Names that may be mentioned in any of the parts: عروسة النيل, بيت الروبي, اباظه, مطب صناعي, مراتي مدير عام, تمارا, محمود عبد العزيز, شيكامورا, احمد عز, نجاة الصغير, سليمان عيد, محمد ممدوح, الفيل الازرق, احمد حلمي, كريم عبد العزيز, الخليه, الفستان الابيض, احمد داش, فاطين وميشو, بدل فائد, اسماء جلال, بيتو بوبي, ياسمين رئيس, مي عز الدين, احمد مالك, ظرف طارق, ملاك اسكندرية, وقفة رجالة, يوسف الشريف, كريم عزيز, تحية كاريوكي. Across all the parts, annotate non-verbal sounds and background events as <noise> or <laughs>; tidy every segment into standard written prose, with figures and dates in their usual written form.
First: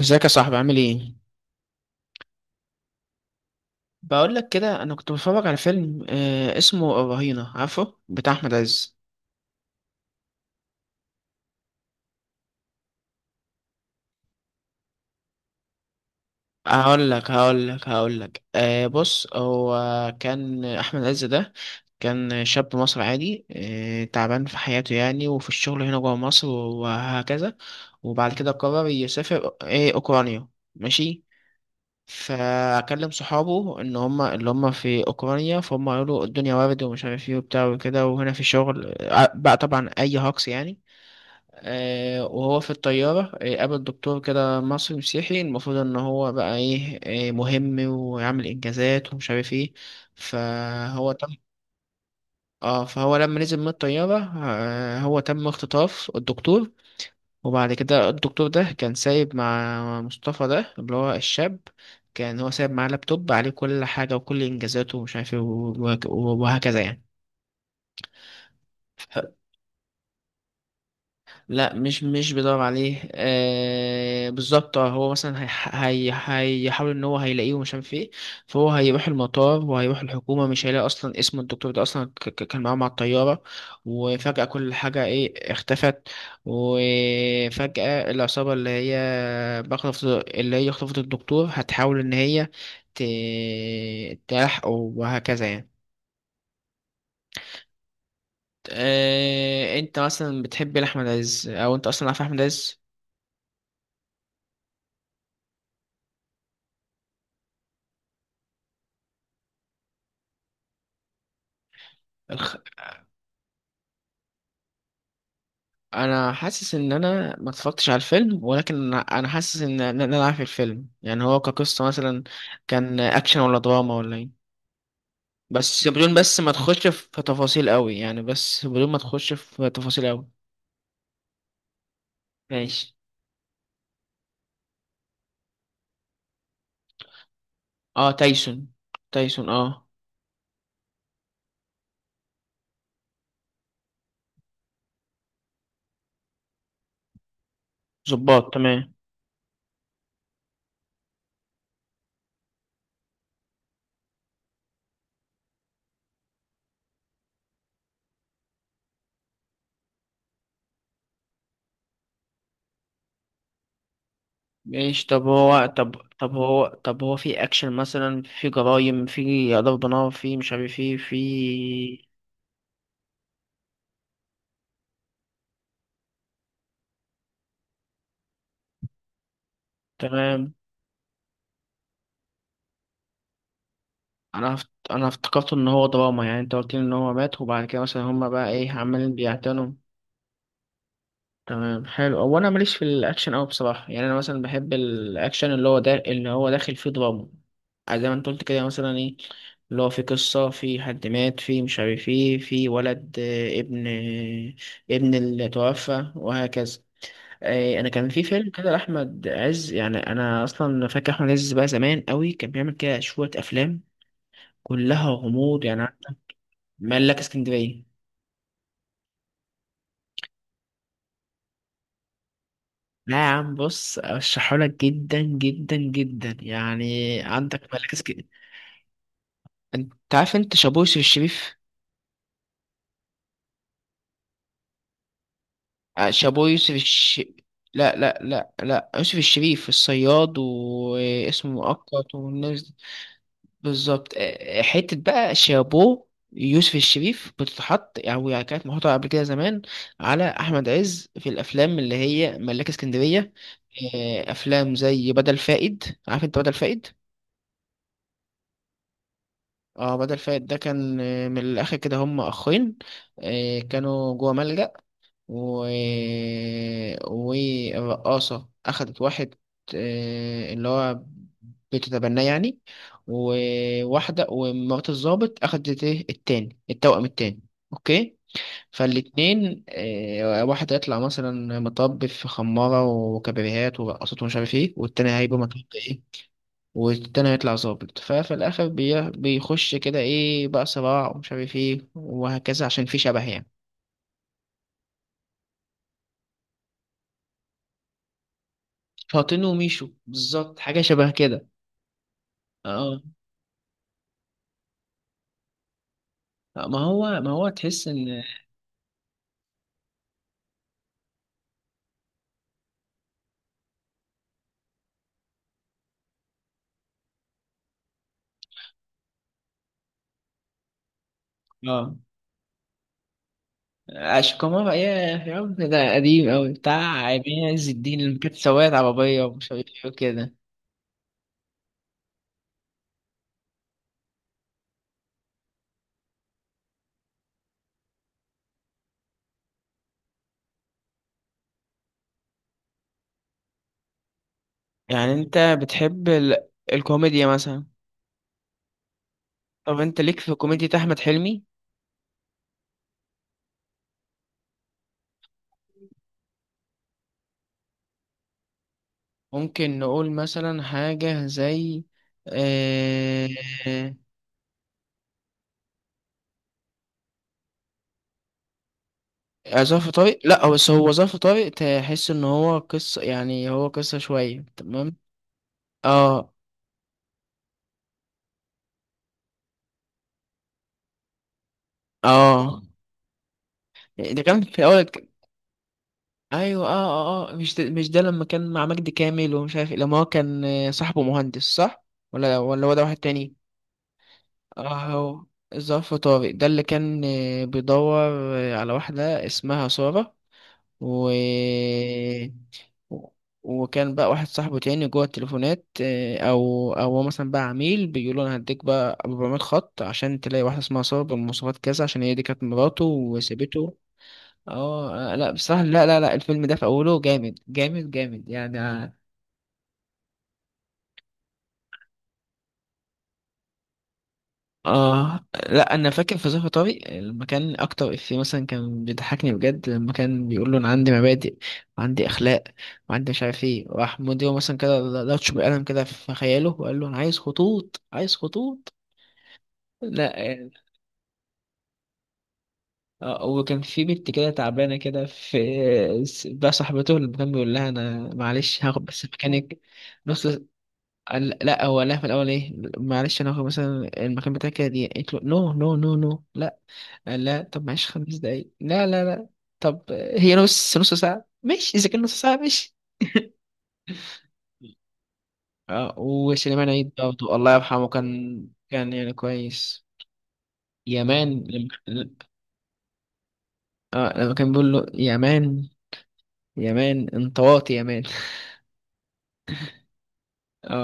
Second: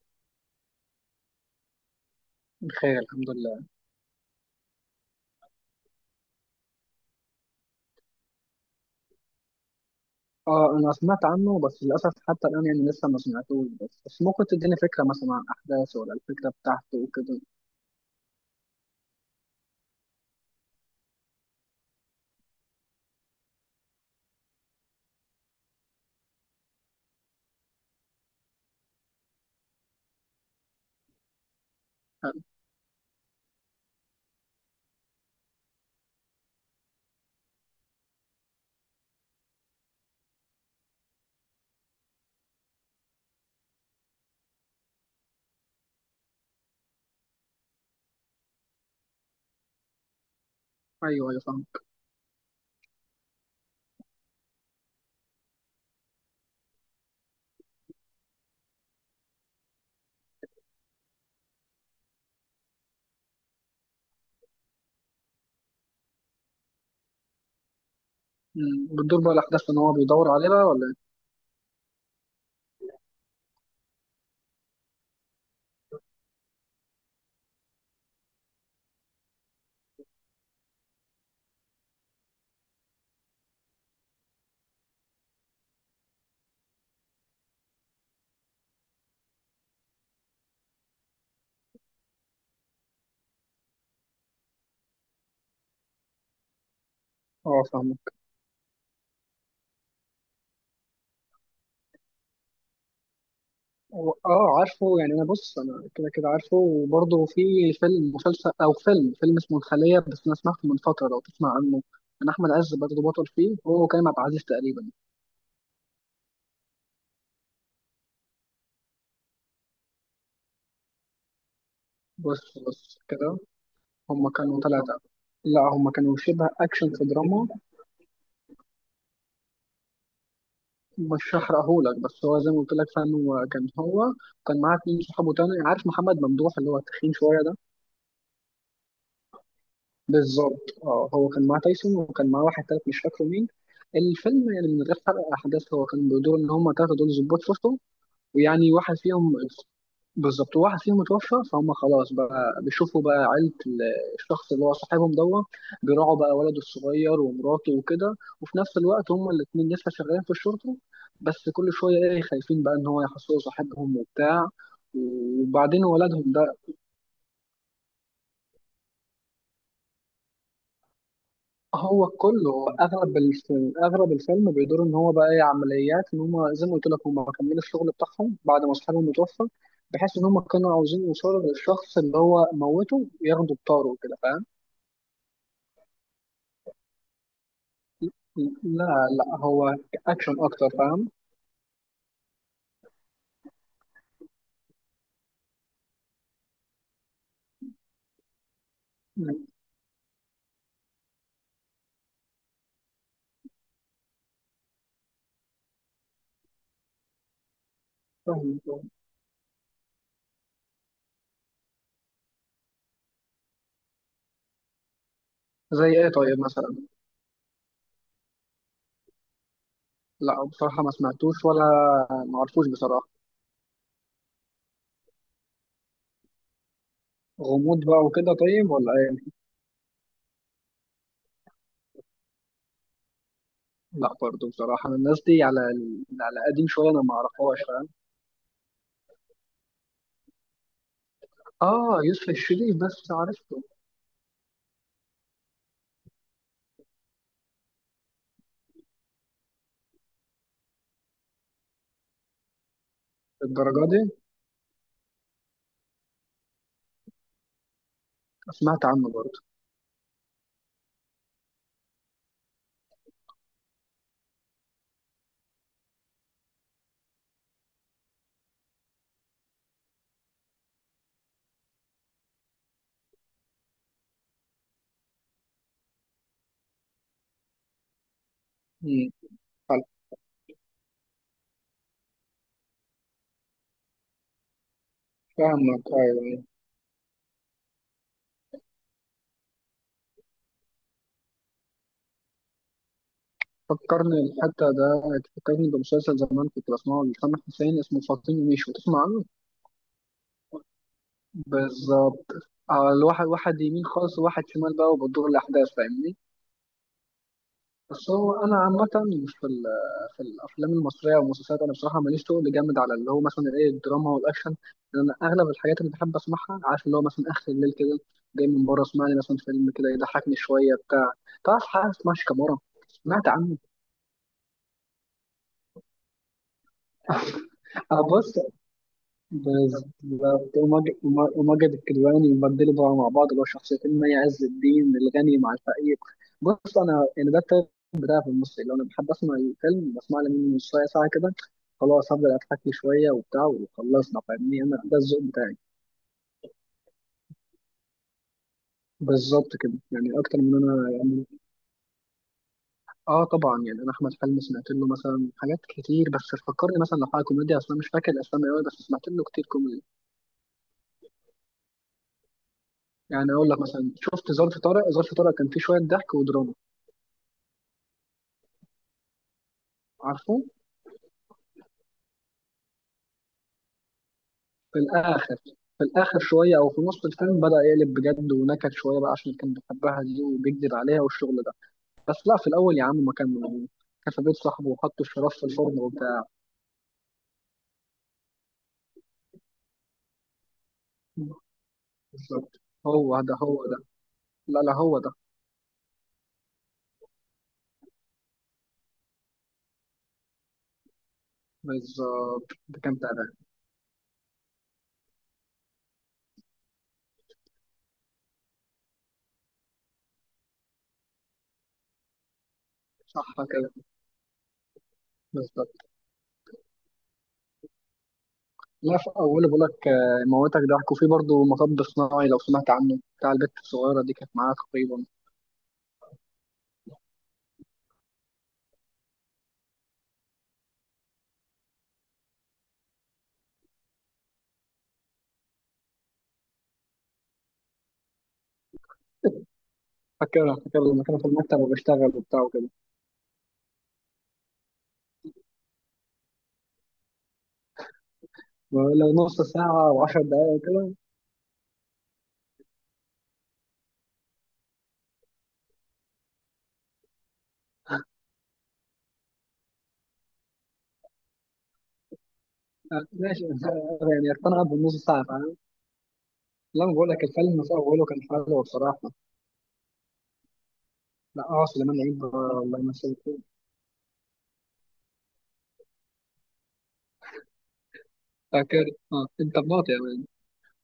ازيك يا صاحبي عامل ايه؟ بخير، الحمد لله. بقول لك كده انا كنت بتفرج على فيلم اسمه الرهينة عارفه بتاع احمد عز. اه، انا سمعت عنه بس للاسف حتى الان يعني لسه ما سمعتوش بس ممكن تديني فكره مثلا عن احداثه ولا الفكره بتاعته هقول لك وكده. هقول لك هقول لك بص، هو كان احمد عز ده كان شاب مصري عادي تعبان في حياته، يعني وفي الشغل هنا جوه مصر وهكذا. وبعد كده قرر يسافر ايه اوكرانيا. ماشي. آه. فاكلم صحابه ان هم اللي هم في اوكرانيا، فهم قالوا الدنيا وارد ومش عارف ايه وبتاع وكده، وهنا في شغل بقى طبعا اي هاكس يعني. وهو في الطيارة قابل دكتور كده مصري مسيحي، المفروض ان هو بقى ايه، مهم ويعمل انجازات ومش عارف ايه. فهو ايوه، تم. ايوه، فاهمك. اه فهو لما نزل من الطيارة هو تم اختطاف الدكتور. وبعد كده الدكتور ده كان سايب مع مصطفى ده اللي هو الشاب، كان هو سايب معاه لابتوب عليه كل حاجة وكل إنجازاته ومش عارف إيه وهكذا يعني. بتدور بقى الاحداث ان هو بيدور عليها ولا إيه؟ لا مش بيدور عليه، بالظبط. هو مثلا هي هي هيحاول ان هو هيلاقيه ومش عارف ايه، فهو هيروح المطار وهيروح الحكومه، مش هيلاقي اصلا اسم الدكتور ده اصلا. كان معاه مع الطياره وفجاه كل حاجه ايه اختفت. وفجاه العصابه اللي هي بخطف اللي هي خطفت الدكتور هتحاول ان هي تلحقه وهكذا يعني. اه، فاهمك. انت مثلا بتحب احمد عز او انت اصلا عارف احمد عز؟ اه، عارفه يعني. انا بص، انا كده كده عارفه، وبرضه في فيلم مسلسل او فيلم اسمه الخليه، بس انا سمعته من فتره، لو تسمع عنه. كان احمد عز برضه بطل فيه هو وكريم عبد العزيز تقريبا. انا حاسس ان انا ما اتفرجتش على الفيلم، ولكن انا حاسس ان انا عارف الفيلم يعني هو كقصة مثلا. بص بص كان كده. اكشن ولا دراما ولا ايه؟ هما كانوا ثلاثه. لا، بس هما بدون كانوا بس شبه ما تخش اكشن في في دراما. تفاصيل قوي يعني، بس بدون ما تخش في تفاصيل قوي. مش هحرقهولك، بس هو زي ما قلت لك ماشي. فعلا هو كان معاه اتنين صحابه تاني، عارف محمد ممدوح اللي هو التخين شويه ده. اه تايسون. تايسون، اه. بالظبط، اه، هو كان معاه تايسون، وكان معاه واحد تالت مش فاكره مين. الفيلم يعني من غير حرق احداث، هو كان بيدور ان هم تلاته دول ظباط شرطه، ظباط، ويعني تمام. واحد فيهم، بالظبط واحد فيهم متوفى، فهم خلاص بقى بيشوفوا بقى عيلة الشخص اللي هو صاحبهم دوت. بيراعوا بقى ولده الصغير ومراته وكده، وفي نفس الوقت هم الاتنين لسه شغالين في الشرطة، بس كل شوية ايه خايفين بقى ان هو يحصلوا صاحبهم وبتاع. ماشي، طب هو وبعدين طب ولدهم طب ده، هو طب هو في اكشن مثلا، في جرايم، في ضرب نار، في مش عارف ايه، في؟ هو كله، هو اغلب الفيلم بيدور ان هو بقى ايه عمليات، ان هم زي ما قلت لك هم كملوا الشغل بتاعهم بعد ما اصحابهم متوفى، بحيث ان هم تمام. كانوا عاوزين يوصلوا للشخص اللي هو موته ياخدوا بطاره كده، فاهم؟ انا افتكرت ان هو دراما، يعني انت قلت لي ان هو مات وبعد كده مثلا هما بقى ايه لا، عمالين لا، بيعتنوا. هو اكشن اكتر، فاهم. تمام، حلو. هو انا ماليش في الاكشن قوي بصراحه، يعني انا مثلا بحب الاكشن اللي هو داخل فيه دراما. يعني زي ما انت قلت كده مثلا ايه، اللي هو في قصه، في حد مات، في مش عارف ايه، في ولد، ابن اللي توفى وهكذا. انا كان في فيلم كده فاهم، لاحمد عز، يعني انا اصلا فاكر احمد عز بقى زمان قوي كان بيعمل كده شويه افلام كلها غموض يعني. زي ايه طيب مثلا؟ ملاك اسكندرية. لا، بصراحة ما سمعتوش ولا ما عرفوش بصراحة. لا يا عم، بص، ارشحهولك جدا جدا جدا يعني. عندك غموض ملاك بقى وكده اسكندرية. طيب ولا ايه؟ انت عارف انت شابو يوسف الشريف؟ لا، برضه بصراحة أنا الناس دي على على شابو قديم يوسف شوية، انا ما الش. اعرفهاش، فاهم. لا لا لا لا، يوسف الشريف الصياد واسمه اه، مؤقت يوسف والناس دي. الشريف بس عارف بالظبط. حتة بقى شابو يوسف الشريف بتتحط او يعني كانت محطوطة قبل كده زمان على احمد عز في الافلام، اللي هي ملاك اسكندرية. الدرجة دي. افلام زي بدل فائد، عارف انت بدل فائد؟ سمعت عنه برضه. اه بدل فايت ده كان من الاخر كده هم اخين كانوا جوه ملجأ و... والرقاصة اخدت واحد اللي هو بتتبناه يعني، وواحدة ومرات الضابط اخدت ايه التاني التوأم التاني. اوكي. مم. فالاتنين حلو. واحد هيطلع مثلا مطب في خمارة وكبريهات ورقصات ومش عارف ايه، والتاني هيبقى مطب فاهمك، إيه؟ أيوة. والتاني هيطلع ظابط، ففي الآخر بيخش كده إيه بقى، صراع ومش عارف إيه وهكذا عشان في شبه يعني. فكرني الحتة ده، فكرني بمسلسل زمان كنت بسمعه لسامح حسين، اسمه فاطين وميشو، تسمع عنه؟ فاطين وميشو، بالظبط، حاجة شبه كده. بالظبط. آه، اه الواحد واحد يمين خالص وواحد شمال بقى وبتدور الأحداث، فاهمني؟ ما هو تحس بس إن. هو انا عامه في ال- في الافلام المصريه والمسلسلات، انا بصراحه ماليش تقل جامد على اللي هو مثلا ايه الدراما والاكشن، لان انا اغلب الحاجات اللي بحب اسمعها، عارف، اللي هو مثلا اخر الليل كده جاي من بره، اسمع لي مثلا فيلم كده يضحكني شويه بتاع تعرف حاجه اه اسمها شيكامورا؟ سمعت عنه. أشكومارا، يا يا رب، ده قديم أوي، بتاع عين عز الدين أنا اللي كانت بص. سواقة عربية ومش عارف إيه وكده. بالظبط، وماجد وماجد الكدواني يبدلوا بقى مع بعض، اللي هو شخصيتين مي عز الدين، الغني مع الفقير. بص، انا يعني ده التايب بتاعي في المصري، لو انا بحب اسمع الفيلم بسمع لي منه نص ساعه ساعه كده، خلاص، هفضل اضحك لي شويه وبتاع وخلصنا، فاهمني؟ انا ده يعني الذوق أنت بتاعي. بتحب الكوميديا مثلا؟ بالظبط كده طب أنت يعني، ليك في اكتر من كوميديا انا أحمد يعني. حلمي؟ اه، طبعا، يعني انا احمد حلمي سمعت له مثلا حاجات كتير، بس فكرني مثلا لو حاجه كوميديا، اصلا مش فاكر الاسامي قوي، بس سمعت له كتير ممكن كوميدي. نقول مثلا حاجة زي يعني آه... اقول لك مثلا شفت ظرف طارق؟ ظرف طارق كان فيه شويه ضحك ودراما. ظرف طارق؟ عارفه. لا، هو بس هو ظرف طارق تحس ان هو قصة، يعني هو قصة شوية. في تمام. الاخر في الاخر اه شويه، او في نص الفيلم، بدا يقلب بجد ونكد شويه بقى، عشان كان بيحبها دي وبيكذب عليها والشغل ده. بس لا، في اه الاول يا عم ما كان. كان في ده بيت كان في صاحبه اول وحط ك-. الشراب في الفرن وبتاع. ايوه. اه اه مش ده لما كان مع مجدي كامل ومش عارف إيه، لما هو كان صاحبه مهندس، صح؟ ولا بالظبط. ولا هو ده واحد هو تاني؟ ده، هو ده. لا، لا، اه هو ده هو ظرف طارق ده اللي كان بيدور على واحدة اسمها سارة، و بالظبط. ده كان تعبان. وكان بقى واحد صاحبه تاني جوه التليفونات او هو مثلا بقى عميل بيقول له انا هديك بقى 400 خط عشان تلاقي واحده اسمها ساره بالمواصفات كذا، عشان هي دي كانت مراته صح كده. وسابته. لا بصراحه، بالظبط. لا لا لا، الفيلم ده في اوله جامد جامد جامد يعني. لا في اوله، بقول لك، موتك ضحك، وفي برضه مطب صناعي لو سمعت عنه، بتاع البت الصغيره دي كانت معاه تقريبا. اه لا، انا فاكر في ظرف طارق لما كان اكتر افيه مثلا كان بيضحكني بجد لما كان بيقول له انا عندي مبادئ وعندي اخلاق وعندي مش عارف ايه، راح مديره مثلا كده لطش بالقلم كده في خياله وقال له انا عايز خطوط عايز خطوط. لا. فاكرها. فاكر لما كانوا في المكتب وبيشتغل وبتاع وكده. وكان في بنت كده تعبانة كده في، بقى صاحبته اللي كان بيقول لها أنا معلش هاخد بس لو نص مكانك. ساعه و10 نص. دقائق كده. لا، هو قال لها في الأول إيه، معلش أنا هاخد مثلا المكان بتاعك كده، دي قالت له نو نو نو نو لا. قال لا طب معلش 5 دقايق، لا لا لا، طب هي نص نص ساعة ماشي، إذا كان نص ساعة ماشي. آه، ماشي <laughs> يعني اقتنع بالنص صعب أنا. اه وسليمان عيد لما بقول لك برضه الله الفيلم في يرحمه اوله كان كان حلو كان بصراحه. يعني كويس. يا لا، مان. اه، سليمان لما عيد، الله يمسيه. اه لما كان بيقول له يا مان، يا مان انت واطي يا مان. فاكر. اه، انت بناطق يعني.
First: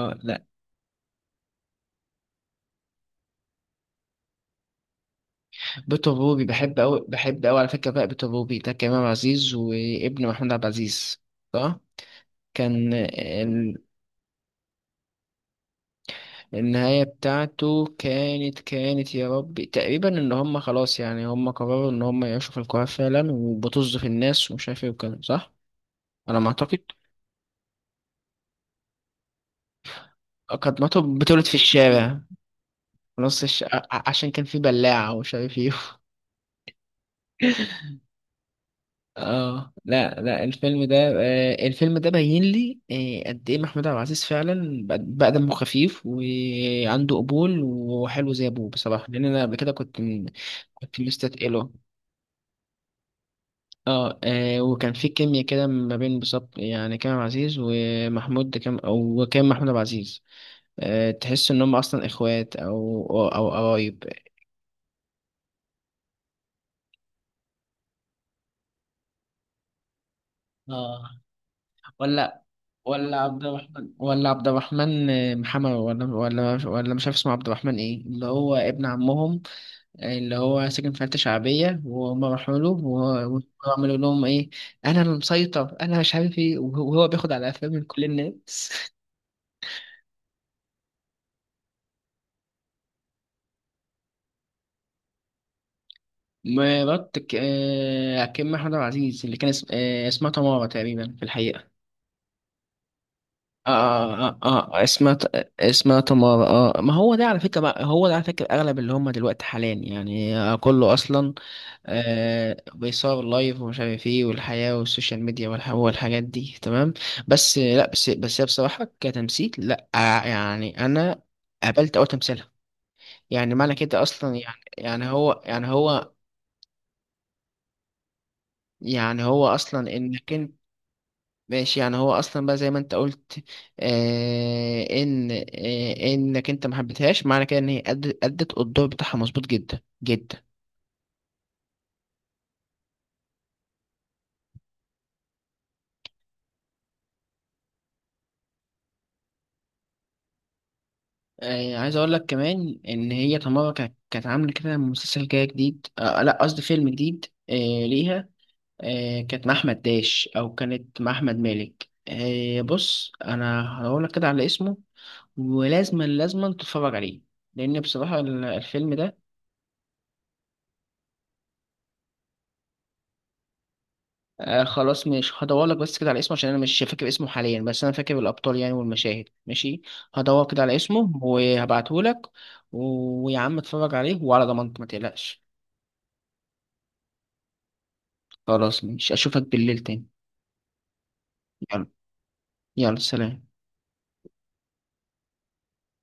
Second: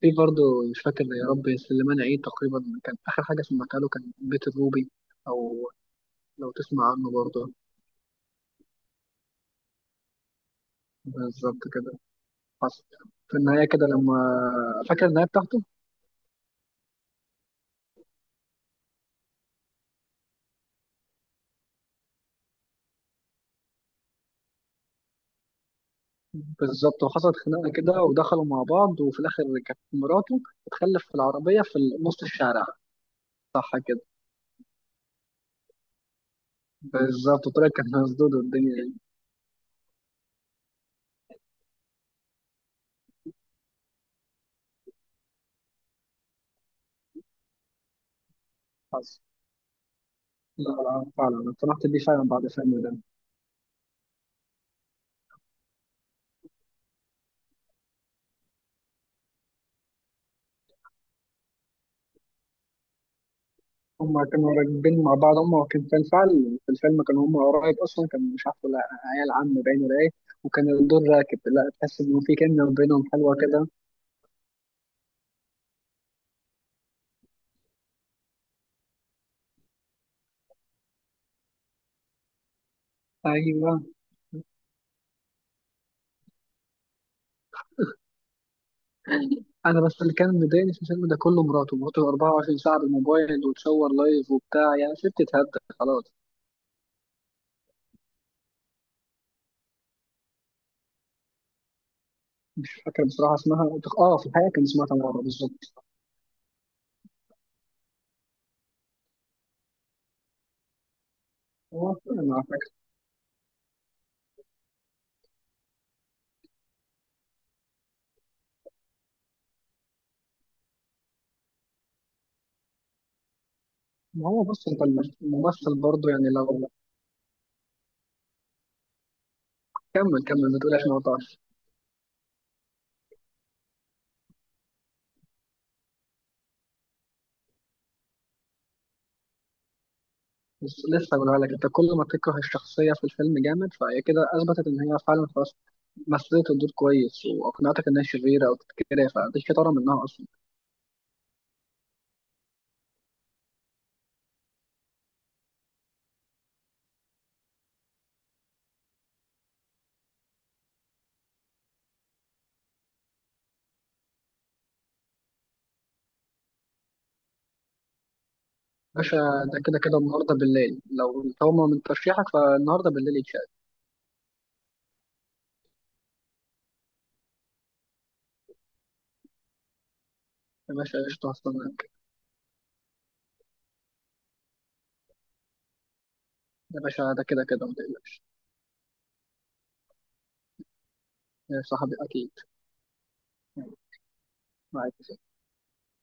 في برضه. لا، مش فاكر يا ربي، سليمان عيد تقريبا كان اخر حاجه سمعتها له كان بيت الروبي، او بيتو بوبي لو بحب تسمع أوي عنه بحب برضه. أوي على فكرة، بقى بيتو بوبي ده كريم عزيز وابن محمود عبد العزيز، بالظبط صح. كده. حصل. كان في النهايه ال... كده لما. فاكر النهايه بتاعته. النهاية بتاعته كانت يا ربي تقريبا ان هم خلاص يعني هم قرروا ان هم يعيشوا في القاهرة فعلا وبطز في الناس ومش عارف ايه وكده، صح على ما اعتقد. بالظبط، وحصلت خناقه كده، ودخلوا مع بعض، وفي الاخر كانت مراته كانت بتخلف في مراته بتولد في العربيه في الشارع، نص الشارع. في نص صح كده. عشان كان في بلاعة ومش عارف ايه. بالظبط، وطلعت كانت مسدود والدنيا يعني. اه لا لا، الفيلم ده الفيلم ده بين لي قد ايه محمود عبد العزيز فعلا بقى دمه خفيف وعنده قبول وحلو زي ابوه بصراحه، حصل. لان انا قبل كده لا، كنت لا، فعلا مستثقله. اقتنعت بيه فعلا بعد فيلم ده. وكان في كيمياء كده ما بين بالظبط يعني كريم عبد العزيز ومحمود كام، او وكان محمود عبد العزيز تحس ان هم اصلا اخوات او او أو قرايب. هما كانوا راكبين مع بعض، هما كان في الفعل في الفيلم كانوا هما قرايب اصلا، كان مش عارف ولا عيال عم باين ولا ايه، وكان الدور اه راكب. لا، تحس انه في ولا كيمياء بينهم ولا حلوه عبد كده. الرحمن، ولا عبد الرحمن محمد، ولا مش عارف اسمه عبد الرحمن ايه، اللي هو ابن عمهم اللي هو ساكن في حتة شعبية وهم راحوا له وهو- ايوه. وعملوا لهم ايه، انا المسيطر انا مش عارف ايه، وهو بياخد على قفاه من كل الناس <laughs> انا بس اللي كان مضايقني في الفيلم ده كله، مراته 24 ساعه بالموبايل وتصور لايف وبتاع، يعني شفت تتهد. خلاص. مرات ك- آه، كريم محمود عبد العزيز اللي كان اسمها تمارا تقريبا في الحقيقة. مش فاكر بصراحه اسمها. اه، في الحقيقه كان اسمها اسمها، تمارا بالظبط. اسمها تمارا. ما هو ده على فكرة بقى هو ده على فكرة، أغلب اللي هم دلوقتي حاليا يعني كله أصلا هو انا فاكر. بيصور لايف ومش عارف ايه، والحياة والسوشيال ميديا والحاجات دي، تمام. بس لا، بس هي بصراحة كتمثيل لا يعني أنا قابلت أول تمثيلها، يعني معنى كده ما أصلا، هو، يعني بص انت، يعني هو يعني الممثل برضه هو يعني لو. يعني هو أصلا كمل إنك. كمل، ما تقولهاش، ما قطعش. ماشي. يعني هو اصلا بقى زي ما انت قلت آه ان آه انك انت ما حبيتهاش، معنى كده ان هي ادت الدور بتاعها مظبوط جدا جدا. بس لسه بقولها لك، انت كل ما تكره الشخصيه في الفيلم جامد فهي كده اثبتت ان هي فعلا، خلاص، مثلت الدور كويس واقنعتك انها شريره او كده، فدي شطاره منها اصلا. عايز اقول لك كمان ان هي تمارا كانت عامله كده مسلسل كده جديد، لا قصدي فيلم جديد ليها. كانت مع احمد داش او كانت مع احمد مالك. بص انا هقول لك كده على اسمه، ولازما لازما تتفرج عليه لان بصراحه الفيلم باشا، ده ده كده كده النهارده بالليل، لو طالما من ترشيحك فالنهارده بالليل يتشاف. خلاص ماشي، هدور لك بس كده على اسمه عشان انا مش فاكر اسمه حاليا، بس انا فاكر الابطال يعني والمشاهد ماشي. هدور كده يا على باشا اسمه قشطه، هستناك. وهبعته لك. ويا عم اتفرج عليه وعلى ضمانتك ما تقلقش. يا باشا، ده كده كده ما تقلقش. خلاص ماشي، اشوفك بالليل تاني. يا يلا، صاحبي اكيد. يلا سلام. معاك.